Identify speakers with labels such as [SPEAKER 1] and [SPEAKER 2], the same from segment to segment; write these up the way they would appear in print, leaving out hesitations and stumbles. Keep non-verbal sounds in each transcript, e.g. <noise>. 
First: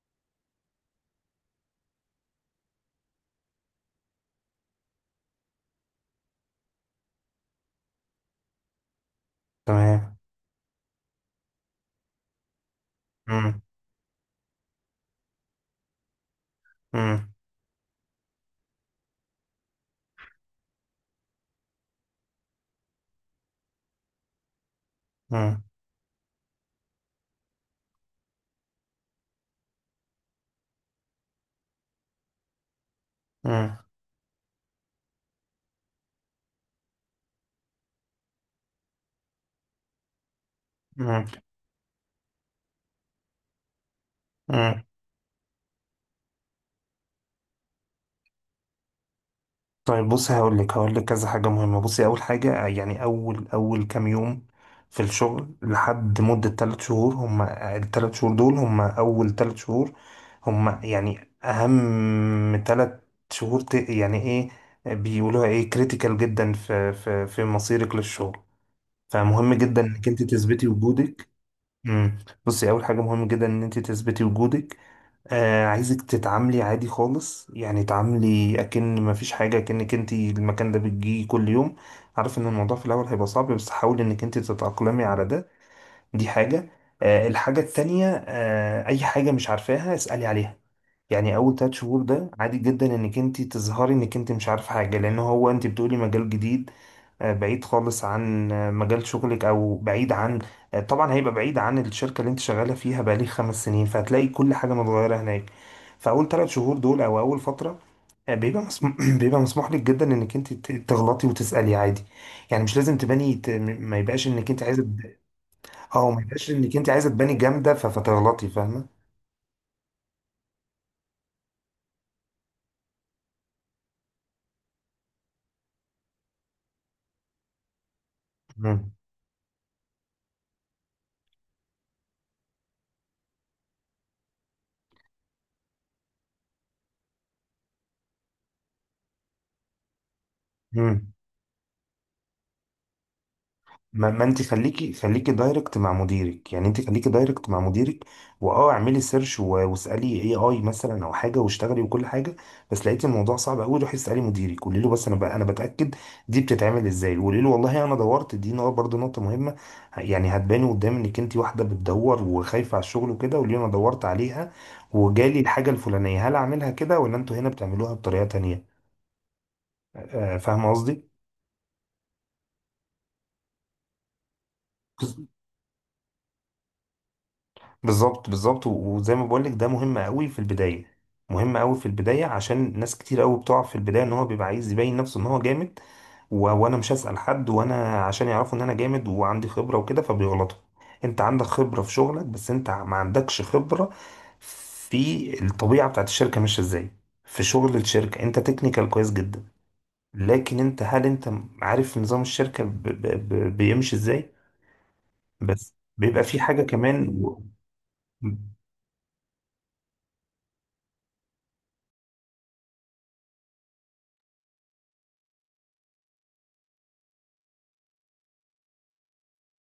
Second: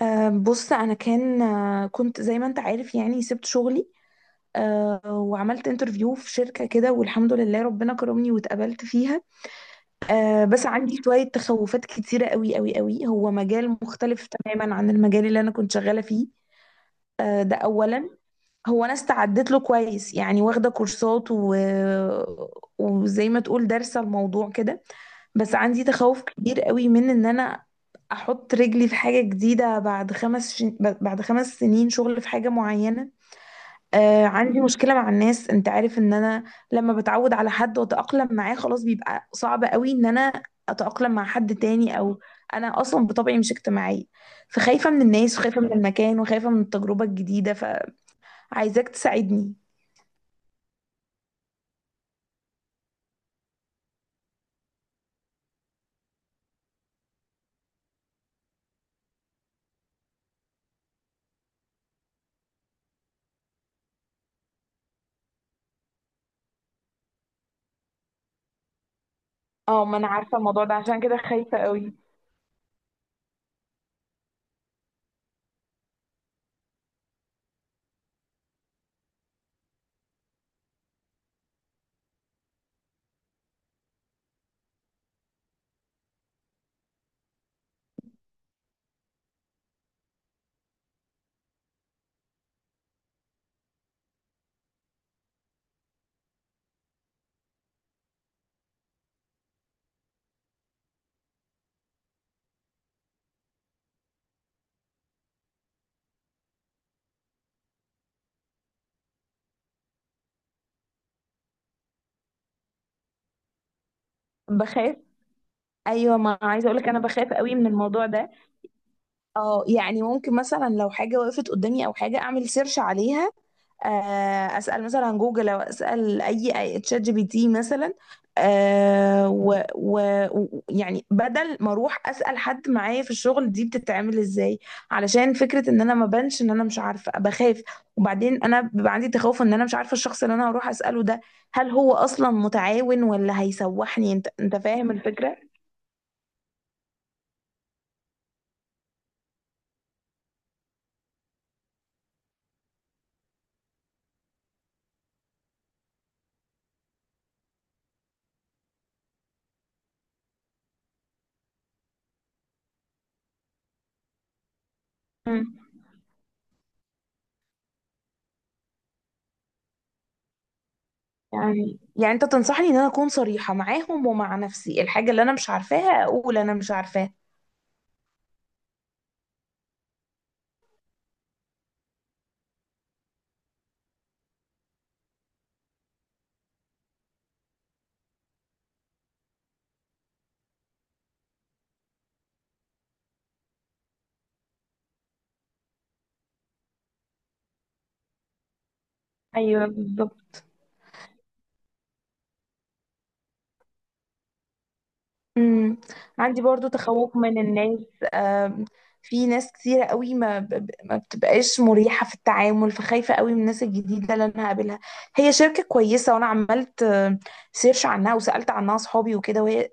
[SPEAKER 1] بص انا كان آه، كنت زي ما انت عارف، يعني سبت شغلي. وعملت انترفيو في شركة كده، والحمد لله ربنا كرمني واتقبلت فيها.
[SPEAKER 2] تمام.
[SPEAKER 1] بس عندي شوية تخوفات كتيرة قوي قوي قوي. هو
[SPEAKER 2] مم.
[SPEAKER 1] مجال مختلف تماما عن المجال اللي انا كنت شغالة فيه.
[SPEAKER 2] مم.
[SPEAKER 1] ده اولا. هو انا استعدت له كويس يعني واخدة كورسات وزي ما تقول دارسة الموضوع كده. بس
[SPEAKER 2] مم.
[SPEAKER 1] عندي تخوف كبير قوي من ان انا احط رجلي في حاجة جديدة، بعد 5 سنين شغل في حاجة معينة.
[SPEAKER 2] مم.
[SPEAKER 1] عندي مشكلة مع الناس. انت عارف ان انا لما بتعود على حد واتأقلم معاه خلاص بيبقى صعب قوي ان انا اتأقلم
[SPEAKER 2] مم.
[SPEAKER 1] مع حد تاني، او انا اصلا بطبعي مش اجتماعية،
[SPEAKER 2] مم.
[SPEAKER 1] فخايفة من الناس وخايفة من المكان وخايفة من التجربة الجديدة، فعايزاك تساعدني.
[SPEAKER 2] طيب بصي، هقول لك كذا حاجة مهمة. بصي، أول حاجة، يعني أول كام يوم في الشغل، لحد مدة 3 شهور، هم ال 3 شهور دول هم أول 3 شهور، هم يعني أهم 3 شهور، يعني إيه بيقولوها؟ إيه، كريتيكال جدا في مصيرك للشغل. فمهم جدا
[SPEAKER 1] اه ما انا
[SPEAKER 2] إنك أنت
[SPEAKER 1] عارفة الموضوع
[SPEAKER 2] تثبتي
[SPEAKER 1] ده، عشان كده
[SPEAKER 2] وجودك.
[SPEAKER 1] خايفة قوي.
[SPEAKER 2] امم. بصي، اول حاجه مهم جدا ان انت تثبتي وجودك. آه، عايزك تتعاملي عادي خالص، يعني تعاملي اكن ما فيش حاجه، اكنك انت المكان ده بتجي كل يوم. عارف ان الموضوع في الاول هيبقى صعب، بس حاولي انك انت تتاقلمي على ده. دي حاجه. آه، الحاجه التانية، آه، اي حاجه مش عارفاها اسالي عليها. يعني اول 3 شهور ده عادي جدا انك انت تظهري انك انت مش عارف حاجه، لان هو انت بتقولي مجال جديد. بعيد خالص عن مجال شغلك، او بعيد عن. طبعا هيبقى بعيد عن الشركه اللي انت شغاله فيها بقالي 5 سنين، فهتلاقي كل حاجه متغيره هناك. فاول 3 شهور دول، او اول فتره، بيبقى مسموح <clears throat> بيبقى مسموح لك جدا انك انت تغلطي وتسالي عادي. يعني مش لازم تباني ما يبقاش انك انت عايزه
[SPEAKER 1] بخاف.
[SPEAKER 2] اه،
[SPEAKER 1] ايوه،
[SPEAKER 2] ما
[SPEAKER 1] ما
[SPEAKER 2] يبقاش
[SPEAKER 1] عايزه
[SPEAKER 2] انك
[SPEAKER 1] اقولك
[SPEAKER 2] انت
[SPEAKER 1] انا
[SPEAKER 2] عايزه
[SPEAKER 1] بخاف
[SPEAKER 2] تباني
[SPEAKER 1] قوي من
[SPEAKER 2] جامده
[SPEAKER 1] الموضوع ده.
[SPEAKER 2] فتغلطي، فاهمه.
[SPEAKER 1] اه يعني ممكن مثلا لو حاجة وقفت قدامي أو حاجة، أعمل سيرش عليها، أسأل مثلا عن جوجل، أو أسأل تشات GPT مثلا.
[SPEAKER 2] مم.
[SPEAKER 1] آه، و و يعني بدل ما أروح أسأل حد معايا في الشغل دي بتتعمل إزاي، علشان فكرة إن أنا ما بانش إن أنا مش عارفة، بخاف. وبعدين أنا بيبقى عندي تخوف إن أنا مش عارفة الشخص اللي أنا هروح أسأله
[SPEAKER 2] مم.
[SPEAKER 1] ده، هل هو أصلا متعاون ولا
[SPEAKER 2] ما,
[SPEAKER 1] هيسوحني؟
[SPEAKER 2] ما
[SPEAKER 1] أنت
[SPEAKER 2] انت
[SPEAKER 1] أنت فاهم
[SPEAKER 2] خليكي
[SPEAKER 1] الفكرة؟
[SPEAKER 2] دايركت مع مديرك، يعني انت خليكي دايركت مع مديرك. واه، اعملي سيرش واسالي اي مثلا، او حاجه، واشتغلي وكل حاجه. بس لقيتي الموضوع صعب قوي، روحي اسالي مديرك، قولي له بس انا بقى انا بتاكد دي بتتعمل ازاي، قولي له والله انا دورت. دي نقطه برضه، نقطه مهمه. يعني هتباني قدام انك انت واحده بتدور وخايفه على الشغل وكده. قولي له انا دورت عليها وجالي
[SPEAKER 1] مم.
[SPEAKER 2] الحاجه الفلانيه، هل اعملها كده ولا انتوا هنا بتعملوها بطريقه تانيه؟ آه، فاهمه قصدي.
[SPEAKER 1] يعني انت تنصحني ان انا اكون صريحة معاهم ومع نفسي، الحاجة اللي انا مش عارفاها اقول انا مش عارفاها.
[SPEAKER 2] بالظبط، بالظبط، وزي ما بقولك ده مهم قوي في البداية. مهم قوي في البداية، عشان ناس كتير قوي بتقع في البداية ان هو بيبقى عايز يبين نفسه ان هو جامد. وانا مش هسأل حد وانا عشان يعرفوا ان انا جامد وعندي خبرة وكده، فبيغلطوا. انت عندك خبرة في شغلك، بس انت ما عندكش خبرة في الطبيعة بتاعت الشركة ماشية ازاي. في شغل الشركة انت تكنيكال كويس جدا.
[SPEAKER 1] ايوه بالظبط.
[SPEAKER 2] لكن انت، هل انت عارف نظام الشركة بيمشي ازاي؟ بس
[SPEAKER 1] امم،
[SPEAKER 2] بيبقى في
[SPEAKER 1] عندي
[SPEAKER 2] حاجة
[SPEAKER 1] برضو تخوف
[SPEAKER 2] كمان.
[SPEAKER 1] من الناس. آم، في ناس كتيرة قوي ما ب- ب- ما بتبقاش مريحة في التعامل، فخايفة قوي من الناس الجديدة اللي انا هقابلها. هي شركة كويسة، وانا عملت سيرش عنها وسألت عنها اصحابي وكده، وهي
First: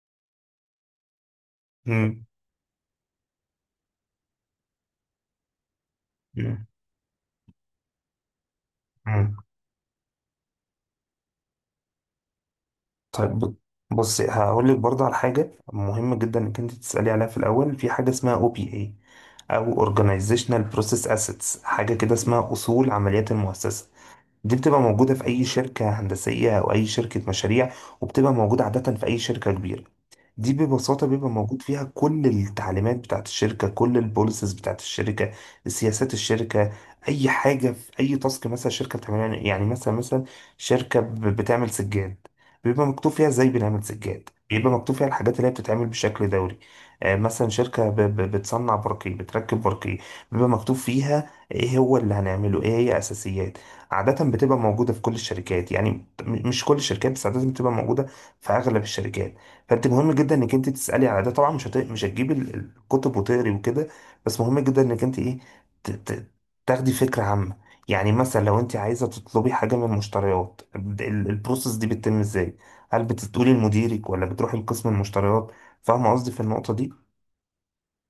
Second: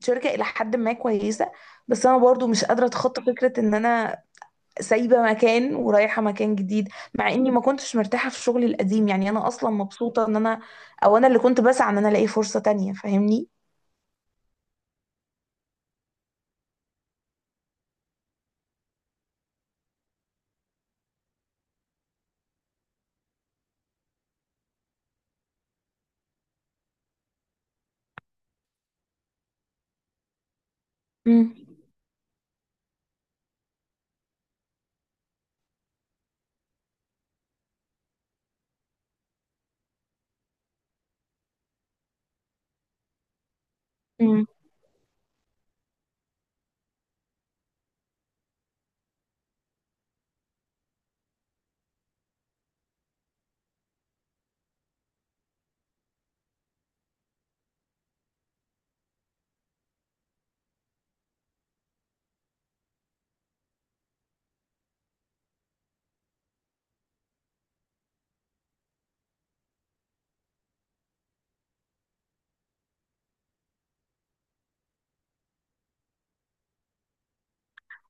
[SPEAKER 1] شركة الى حد ما كويسة. بس
[SPEAKER 2] و...
[SPEAKER 1] انا برضو مش قادرة اتخطى فكرة ان انا سايبة مكان ورايحة مكان
[SPEAKER 2] مم.
[SPEAKER 1] جديد، مع اني ما كنتش مرتاحة في شغلي القديم، يعني
[SPEAKER 2] مم.
[SPEAKER 1] انا اصلا مبسوطة ان انا او انا اللي كنت بسعى ان انا الاقي فرصة تانية، فاهمني.
[SPEAKER 2] طيب، بص هقول لك برضه على حاجة مهمة جدا انك انت تسألي عليها في الأول. في حاجة اسمها OPA، او Organizational Process Assets، حاجة كده اسمها أصول عمليات المؤسسة. دي بتبقى موجودة في أي شركة هندسية أو أي شركة مشاريع، وبتبقى موجودة عادة في أي شركة كبيرة. دي ببساطة بيبقى
[SPEAKER 1] امم،
[SPEAKER 2] موجود فيها كل التعليمات بتاعت الشركة، كل البوليسز بتاعت الشركة، سياسات الشركة. أي حاجة في أي تاسك مثلا الشركة بتعملها، يعني مثلا شركة بتعمل سجاد، بيبقى مكتوب فيها ازاي بنعمل سجاد، بيبقى مكتوب فيها الحاجات اللي هي بتتعمل بشكل دوري. آه، مثلا شركة بتصنع برقي، بتركب برقي، بيبقى مكتوب فيها ايه هو اللي هنعمله، ايه هي اساسيات. عادة بتبقى موجودة في كل الشركات، يعني مش كل الشركات، بس عادة بتبقى موجودة في اغلب الشركات. فانت مهم جدا انك انت تسالي على ده. طبعا مش هتجيب الكتب وتقري وكده، بس مهم جدا انك انت ايه، ت... ت... تاخدي فكره عامه. يعني مثلا لو انت عايزه تطلبي حاجه من المشتريات، البروسيس دي بتتم ازاي؟ هل بتقولي لمديرك ولا بتروحي لقسم المشتريات؟ فاهمه قصدي في النقطه دي.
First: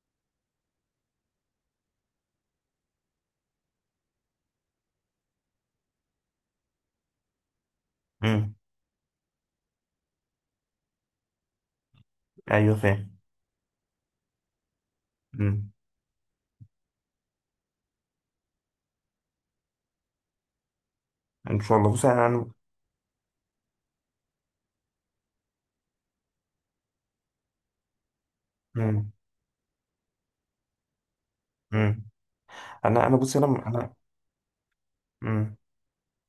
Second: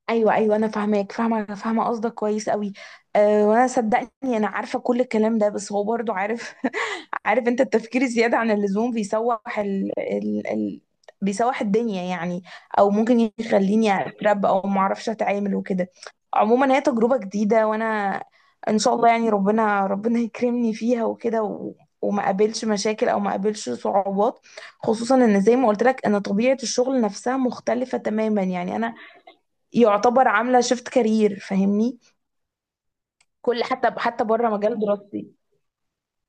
[SPEAKER 1] ايوه ايوه، انا فاهماك، فاهمه، انا فاهمه قصدك كويس قوي. وانا صدقني انا عارفه كل الكلام ده، بس هو برضو عارف <laughs> عارف انت التفكير الزياده عن
[SPEAKER 2] امم.
[SPEAKER 1] اللزوم بيسوح بيسوح الدنيا يعني،
[SPEAKER 2] ايوه،
[SPEAKER 1] او
[SPEAKER 2] فاهم.
[SPEAKER 1] ممكن يخليني اترب او ما اعرفش اتعامل
[SPEAKER 2] امم.
[SPEAKER 1] وكده. عموما هي تجربه جديده، وانا ان شاء الله يعني ربنا ربنا يكرمني فيها وكده،
[SPEAKER 2] ان شاء الله. بصي، انا
[SPEAKER 1] وما
[SPEAKER 2] انا
[SPEAKER 1] قابلش مشاكل او ما قابلش صعوبات، خصوصا ان زي ما قلت لك ان طبيعه الشغل نفسها مختلفه تماما، يعني انا
[SPEAKER 2] امم.
[SPEAKER 1] يعتبر عاملة شيفت كارير، فاهمني.
[SPEAKER 2] امم. انا بصي،
[SPEAKER 1] كل
[SPEAKER 2] انا
[SPEAKER 1] حتى
[SPEAKER 2] انا
[SPEAKER 1] حتى بره مجال دراستي.
[SPEAKER 2] مم.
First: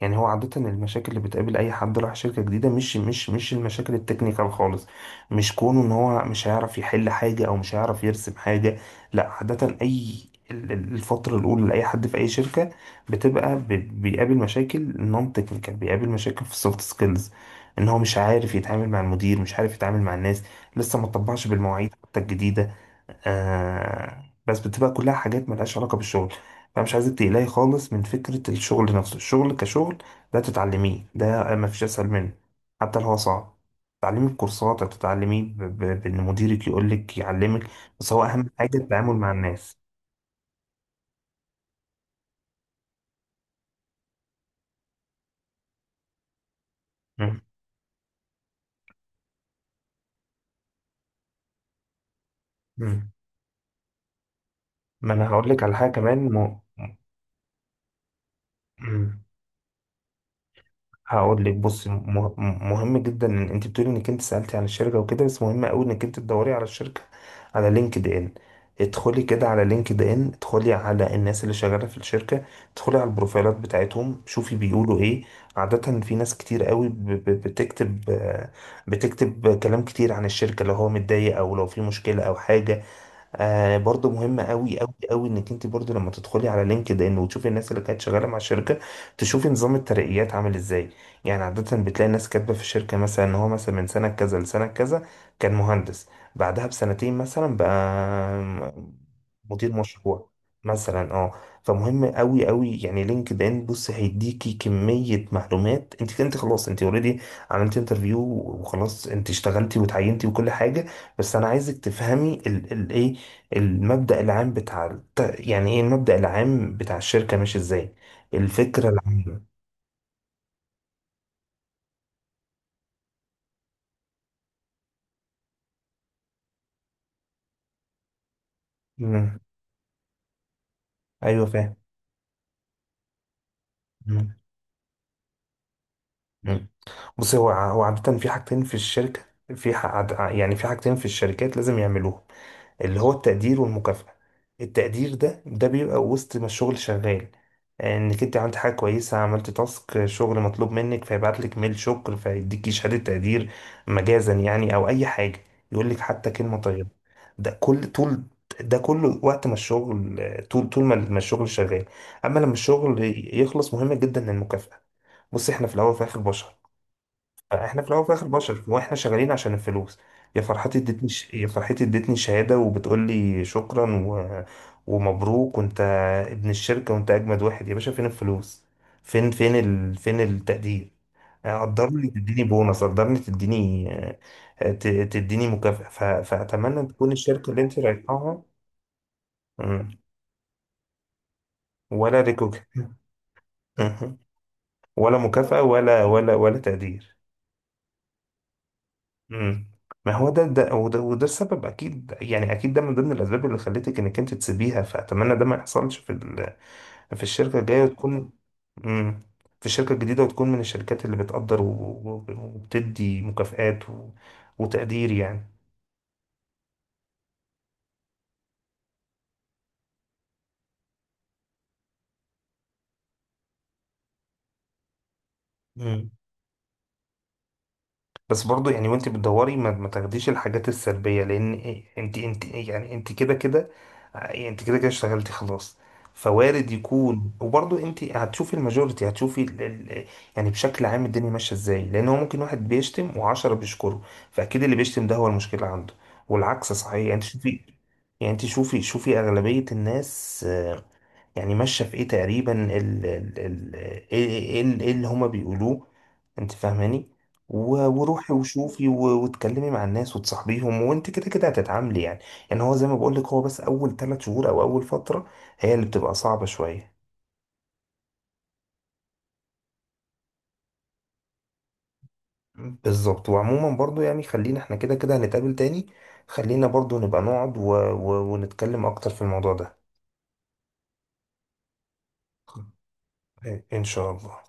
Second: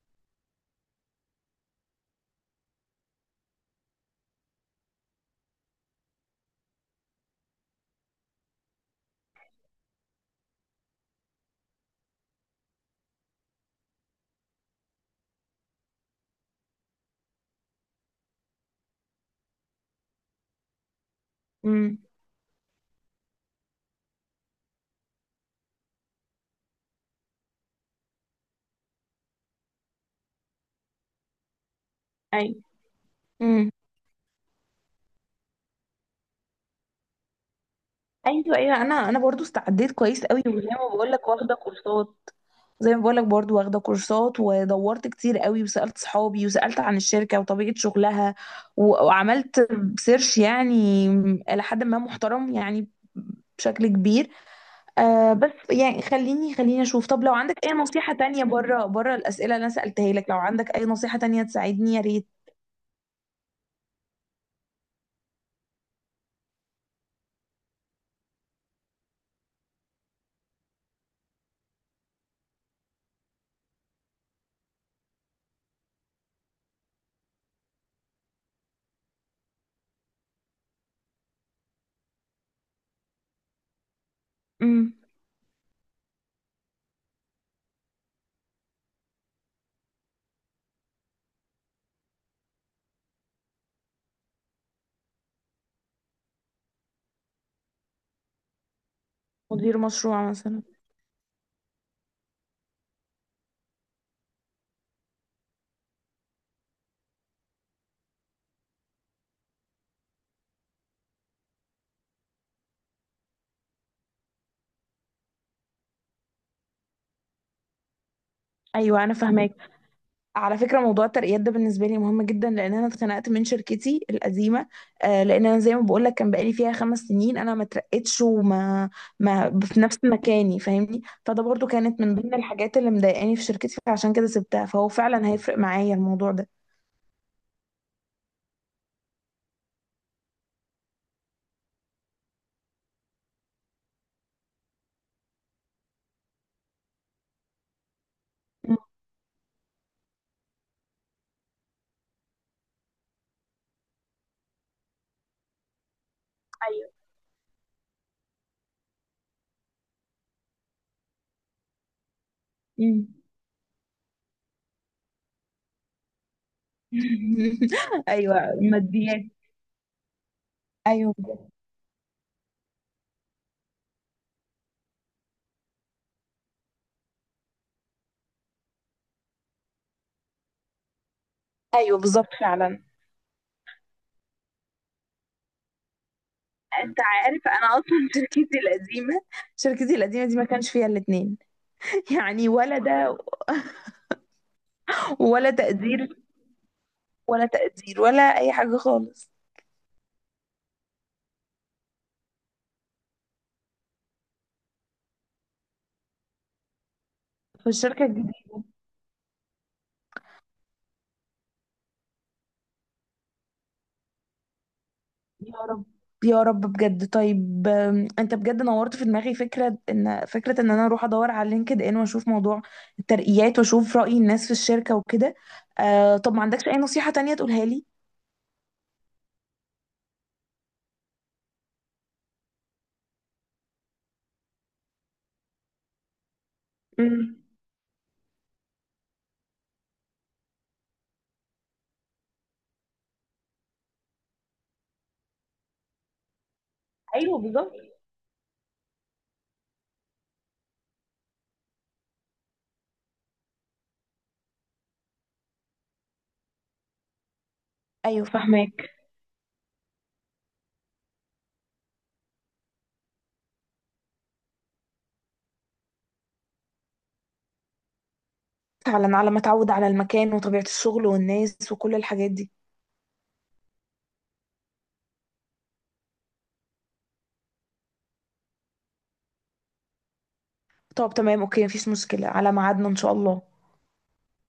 [SPEAKER 2] يعني هو عادة المشاكل اللي بتقابل أي حد راح شركة جديدة مش المشاكل التكنيكال خالص. مش كونه إن هو مش هيعرف يحل حاجة أو مش هيعرف يرسم حاجة. لا، عادة أي، الفترة الأولى لأي حد في أي شركة، بتبقى بيقابل مشاكل نون تكنيكال، بيقابل مشاكل في السوفت سكيلز. إن هو مش عارف يتعامل مع المدير، مش عارف يتعامل مع الناس، لسه ما طبقش بالمواعيد
[SPEAKER 1] امم،
[SPEAKER 2] حتى الجديدة. آه، بس بتبقى كلها حاجات ملهاش علاقة بالشغل. فمش عايزك تقلقي خالص من فكرة الشغل نفسه. الشغل كشغل ده تتعلميه، ده ما فيش أسهل منه،
[SPEAKER 1] ايوه،
[SPEAKER 2] حتى لو هو صعب.
[SPEAKER 1] امم،
[SPEAKER 2] تتعلميه بكورسات، أو تتعلميه بإن مديرك يقولك يعلمك. بس هو أهم
[SPEAKER 1] ايوه،
[SPEAKER 2] حاجة
[SPEAKER 1] ايوه، انا
[SPEAKER 2] التعامل
[SPEAKER 1] انا
[SPEAKER 2] مع
[SPEAKER 1] برضو
[SPEAKER 2] الناس.
[SPEAKER 1] استعديت كويس قوي وزي ما بقول لك واخده كورسات. زي ما بقول لك برضو واخده كورسات ودورت كتير قوي وسألت صحابي وسألت عن الشركة
[SPEAKER 2] مم.
[SPEAKER 1] وطبيعة شغلها، وعملت سيرش يعني إلى حد ما محترم يعني،
[SPEAKER 2] مم.
[SPEAKER 1] بشكل كبير.
[SPEAKER 2] ما أنا
[SPEAKER 1] بس
[SPEAKER 2] هقولك على حاجة
[SPEAKER 1] يعني،
[SPEAKER 2] كمان.
[SPEAKER 1] خليني خليني اشوف، طب لو عندك اي نصيحة تانية بره بره
[SPEAKER 2] مم.
[SPEAKER 1] الأسئلة اللي انا سألتها لك، لو عندك اي نصيحة تانية
[SPEAKER 2] هقول لك، بص،
[SPEAKER 1] تساعدني، يا ريت.
[SPEAKER 2] مهم جدا ان انت بتقولي انك انت سألتي عن الشركه وكده، بس مهم قوي انك انت تدوري على الشركه على لينكد ان. ادخلي كده على لينكد ان، ادخلي على الناس اللي شغاله في الشركه، ادخلي على البروفايلات بتاعتهم، شوفي بيقولوا ايه. عاده في ناس كتير قوي بتكتب، بتكتب كلام كتير عن الشركه لو هو متضايق او لو في مشكله او حاجه. آه، برضو مهم قوي قوي
[SPEAKER 1] امم.
[SPEAKER 2] قوي انك انت برضو لما تدخلي على لينكد ان وتشوفي الناس اللي كانت شغاله مع الشركه، تشوفي نظام الترقيات عامل ازاي. يعني عاده بتلاقي الناس كاتبه في الشركه مثلا ان هو مثلا من سنه كذا لسنه كذا كان مهندس، بعدها ب 2 سنين مثلا بقى م- مدير
[SPEAKER 1] مدير
[SPEAKER 2] مشروع.
[SPEAKER 1] مشروع مثلا.
[SPEAKER 2] مثلا، اه. فمهم قوي قوي، يعني لينكد ان، بص، هيديكي كميه معلومات. انت انت خلاص، انت اوريدي عملت انترفيو، وخلاص انت اشتغلتي وتعينتي وكل حاجه. بس انا عايزك تفهمي الايه، المبدأ العام بتاع يعني ايه المبدأ العام بتاع الشركة ماشي ازاي، الفكرة
[SPEAKER 1] ايوه، انا فاهماك.
[SPEAKER 2] العامة.
[SPEAKER 1] على فكره موضوع الترقيات ده بالنسبه لي مهم جدا، لان انا اتخنقت من شركتي القديمه. لان انا زي ما بقول لك كان بقالي فيها 5 سنين، انا ما اترقتش وما
[SPEAKER 2] مم.
[SPEAKER 1] ما في نفس مكاني، فاهمني. فده
[SPEAKER 2] ايوه
[SPEAKER 1] برضو
[SPEAKER 2] فاهم.
[SPEAKER 1] كانت من ضمن الحاجات اللي مضايقاني في شركتي، فعشان كده
[SPEAKER 2] مم.
[SPEAKER 1] سبتها، فهو فعلا هيفرق معايا الموضوع ده.
[SPEAKER 2] مم. بص، هو هو عادة في حاجتين في الشركة، في يعني في حاجتين في الشركات لازم يعملوهم، اللي هو التقدير والمكافأة. التقدير ده، ده بيبقى وسط ما الشغل شغال، انك انت عملت حاجة
[SPEAKER 1] مم.
[SPEAKER 2] كويسة، عملت تاسك شغل مطلوب منك، فيبعت لك ميل شكر، فيديكي شهادة تقدير، مجازا يعني، او اي حاجة، يقول لك حتى كلمة طيبة.
[SPEAKER 1] ايوه.
[SPEAKER 2] ده كل طول، ده كله وقت ما الشغل، طول ما الشغل شغال. اما لما الشغل
[SPEAKER 1] مم.
[SPEAKER 2] يخلص، مهم جدا المكافأة. بص، احنا في الاول وفي الاخر بشر، فاحنا في الاول
[SPEAKER 1] <laughs>
[SPEAKER 2] وفي الاخر
[SPEAKER 1] ايوه.
[SPEAKER 2] بشر، واحنا
[SPEAKER 1] ماديات.
[SPEAKER 2] شغالين عشان الفلوس.
[SPEAKER 1] ايوه،
[SPEAKER 2] يا فرحتي ادتني شهاده وبتقول لي شكرا ومبروك، وانت ابن الشركه، وانت اجمد واحد يا باشا، فين الفلوس؟ فين فين التقدير؟
[SPEAKER 1] ايوه،
[SPEAKER 2] قدرني،
[SPEAKER 1] بالظبط،
[SPEAKER 2] تديني
[SPEAKER 1] فعلا.
[SPEAKER 2] بونص، قدرني، تديني مكافأة. فأتمنى
[SPEAKER 1] انت
[SPEAKER 2] تكون
[SPEAKER 1] عارف
[SPEAKER 2] الشركة اللي
[SPEAKER 1] انا
[SPEAKER 2] انت
[SPEAKER 1] اصلا <laughs> شركتي
[SPEAKER 2] رايحاها.
[SPEAKER 1] القديمه شركتي
[SPEAKER 2] مم.
[SPEAKER 1] القديمه دي ما كانش فيها الاثنين،
[SPEAKER 2] ولا
[SPEAKER 1] يعني
[SPEAKER 2] ريكوك.
[SPEAKER 1] ولا ده،
[SPEAKER 2] <laughs> ولا
[SPEAKER 1] ولا
[SPEAKER 2] مكافأة ولا
[SPEAKER 1] تقدير،
[SPEAKER 2] تقدير.
[SPEAKER 1] ولا تقدير ولا أي حاجة خالص.
[SPEAKER 2] امم. ما هو ده، وده السبب، اكيد يعني، اكيد ده من ضمن الاسباب اللي خلتك انك انت تسيبيها. فاتمنى ده ما يحصلش في في الشركه
[SPEAKER 1] في
[SPEAKER 2] الجايه،
[SPEAKER 1] الشركة
[SPEAKER 2] وتكون،
[SPEAKER 1] الجديدة.
[SPEAKER 2] امم، في الشركه الجديده، وتكون من الشركات اللي بتقدر وبتدي مكافآت وتقدير يعني.
[SPEAKER 1] يا رب، يا رب بجد. طيب، انت بجد نورت في دماغي فكرة ان، انا اروح ادور على لينكد ان واشوف موضوع الترقيات واشوف رأي الناس في الشركة وكده.
[SPEAKER 2] مم.
[SPEAKER 1] طب ما عندكش اي نصيحة تانية تقولها لي.
[SPEAKER 2] بس برضو يعني وانت بتدوري ما تاخديش الحاجات السلبية، لان إيه، انت انت إيه، يعني انت كده كده، يعني انت كده كده اشتغلتي خلاص، فوارد يكون.
[SPEAKER 1] امم،
[SPEAKER 2] وبرضو انت هتشوفي الماجوريتي، هتشوفي يعني بشكل عام الدنيا ماشية ازاي، لان هو ممكن واحد بيشتم وعشرة بيشكره، فاكيد اللي بيشتم ده هو المشكلة عنده، والعكس صحيح. يعني انت
[SPEAKER 1] ايوه
[SPEAKER 2] شوفي،
[SPEAKER 1] بالظبط.
[SPEAKER 2] يعني انت شوفي اغلبية الناس يعني ماشية في ايه تقريبا، ال ال ال ايه إيه- إيه- إيه اللي هما بيقولوه، انت فاهماني.
[SPEAKER 1] ايوه
[SPEAKER 2] وروحي وشوفي
[SPEAKER 1] فاهماك.
[SPEAKER 2] واتكلمي مع الناس وتصاحبيهم، وانت كده كده هتتعاملي يعني. يعني هو زي ما بقولك، هو بس اول 3 شهور او اول فترة هي اللي بتبقى صعبة شوية.
[SPEAKER 1] فعلا، على ما اتعود على المكان وطبيعة الشغل والناس وكل الحاجات دي.
[SPEAKER 2] بالظبط. وعموما برضو يعني، خلينا احنا كده كده هنتقابل تاني، خلينا برضو نبقى نقعد ونتكلم اكتر في الموضوع ده.
[SPEAKER 1] طب تمام اوكي، مفيش مشكلة على
[SPEAKER 2] خ-
[SPEAKER 1] ميعادنا ان شاء الله.
[SPEAKER 2] ان شاء الله.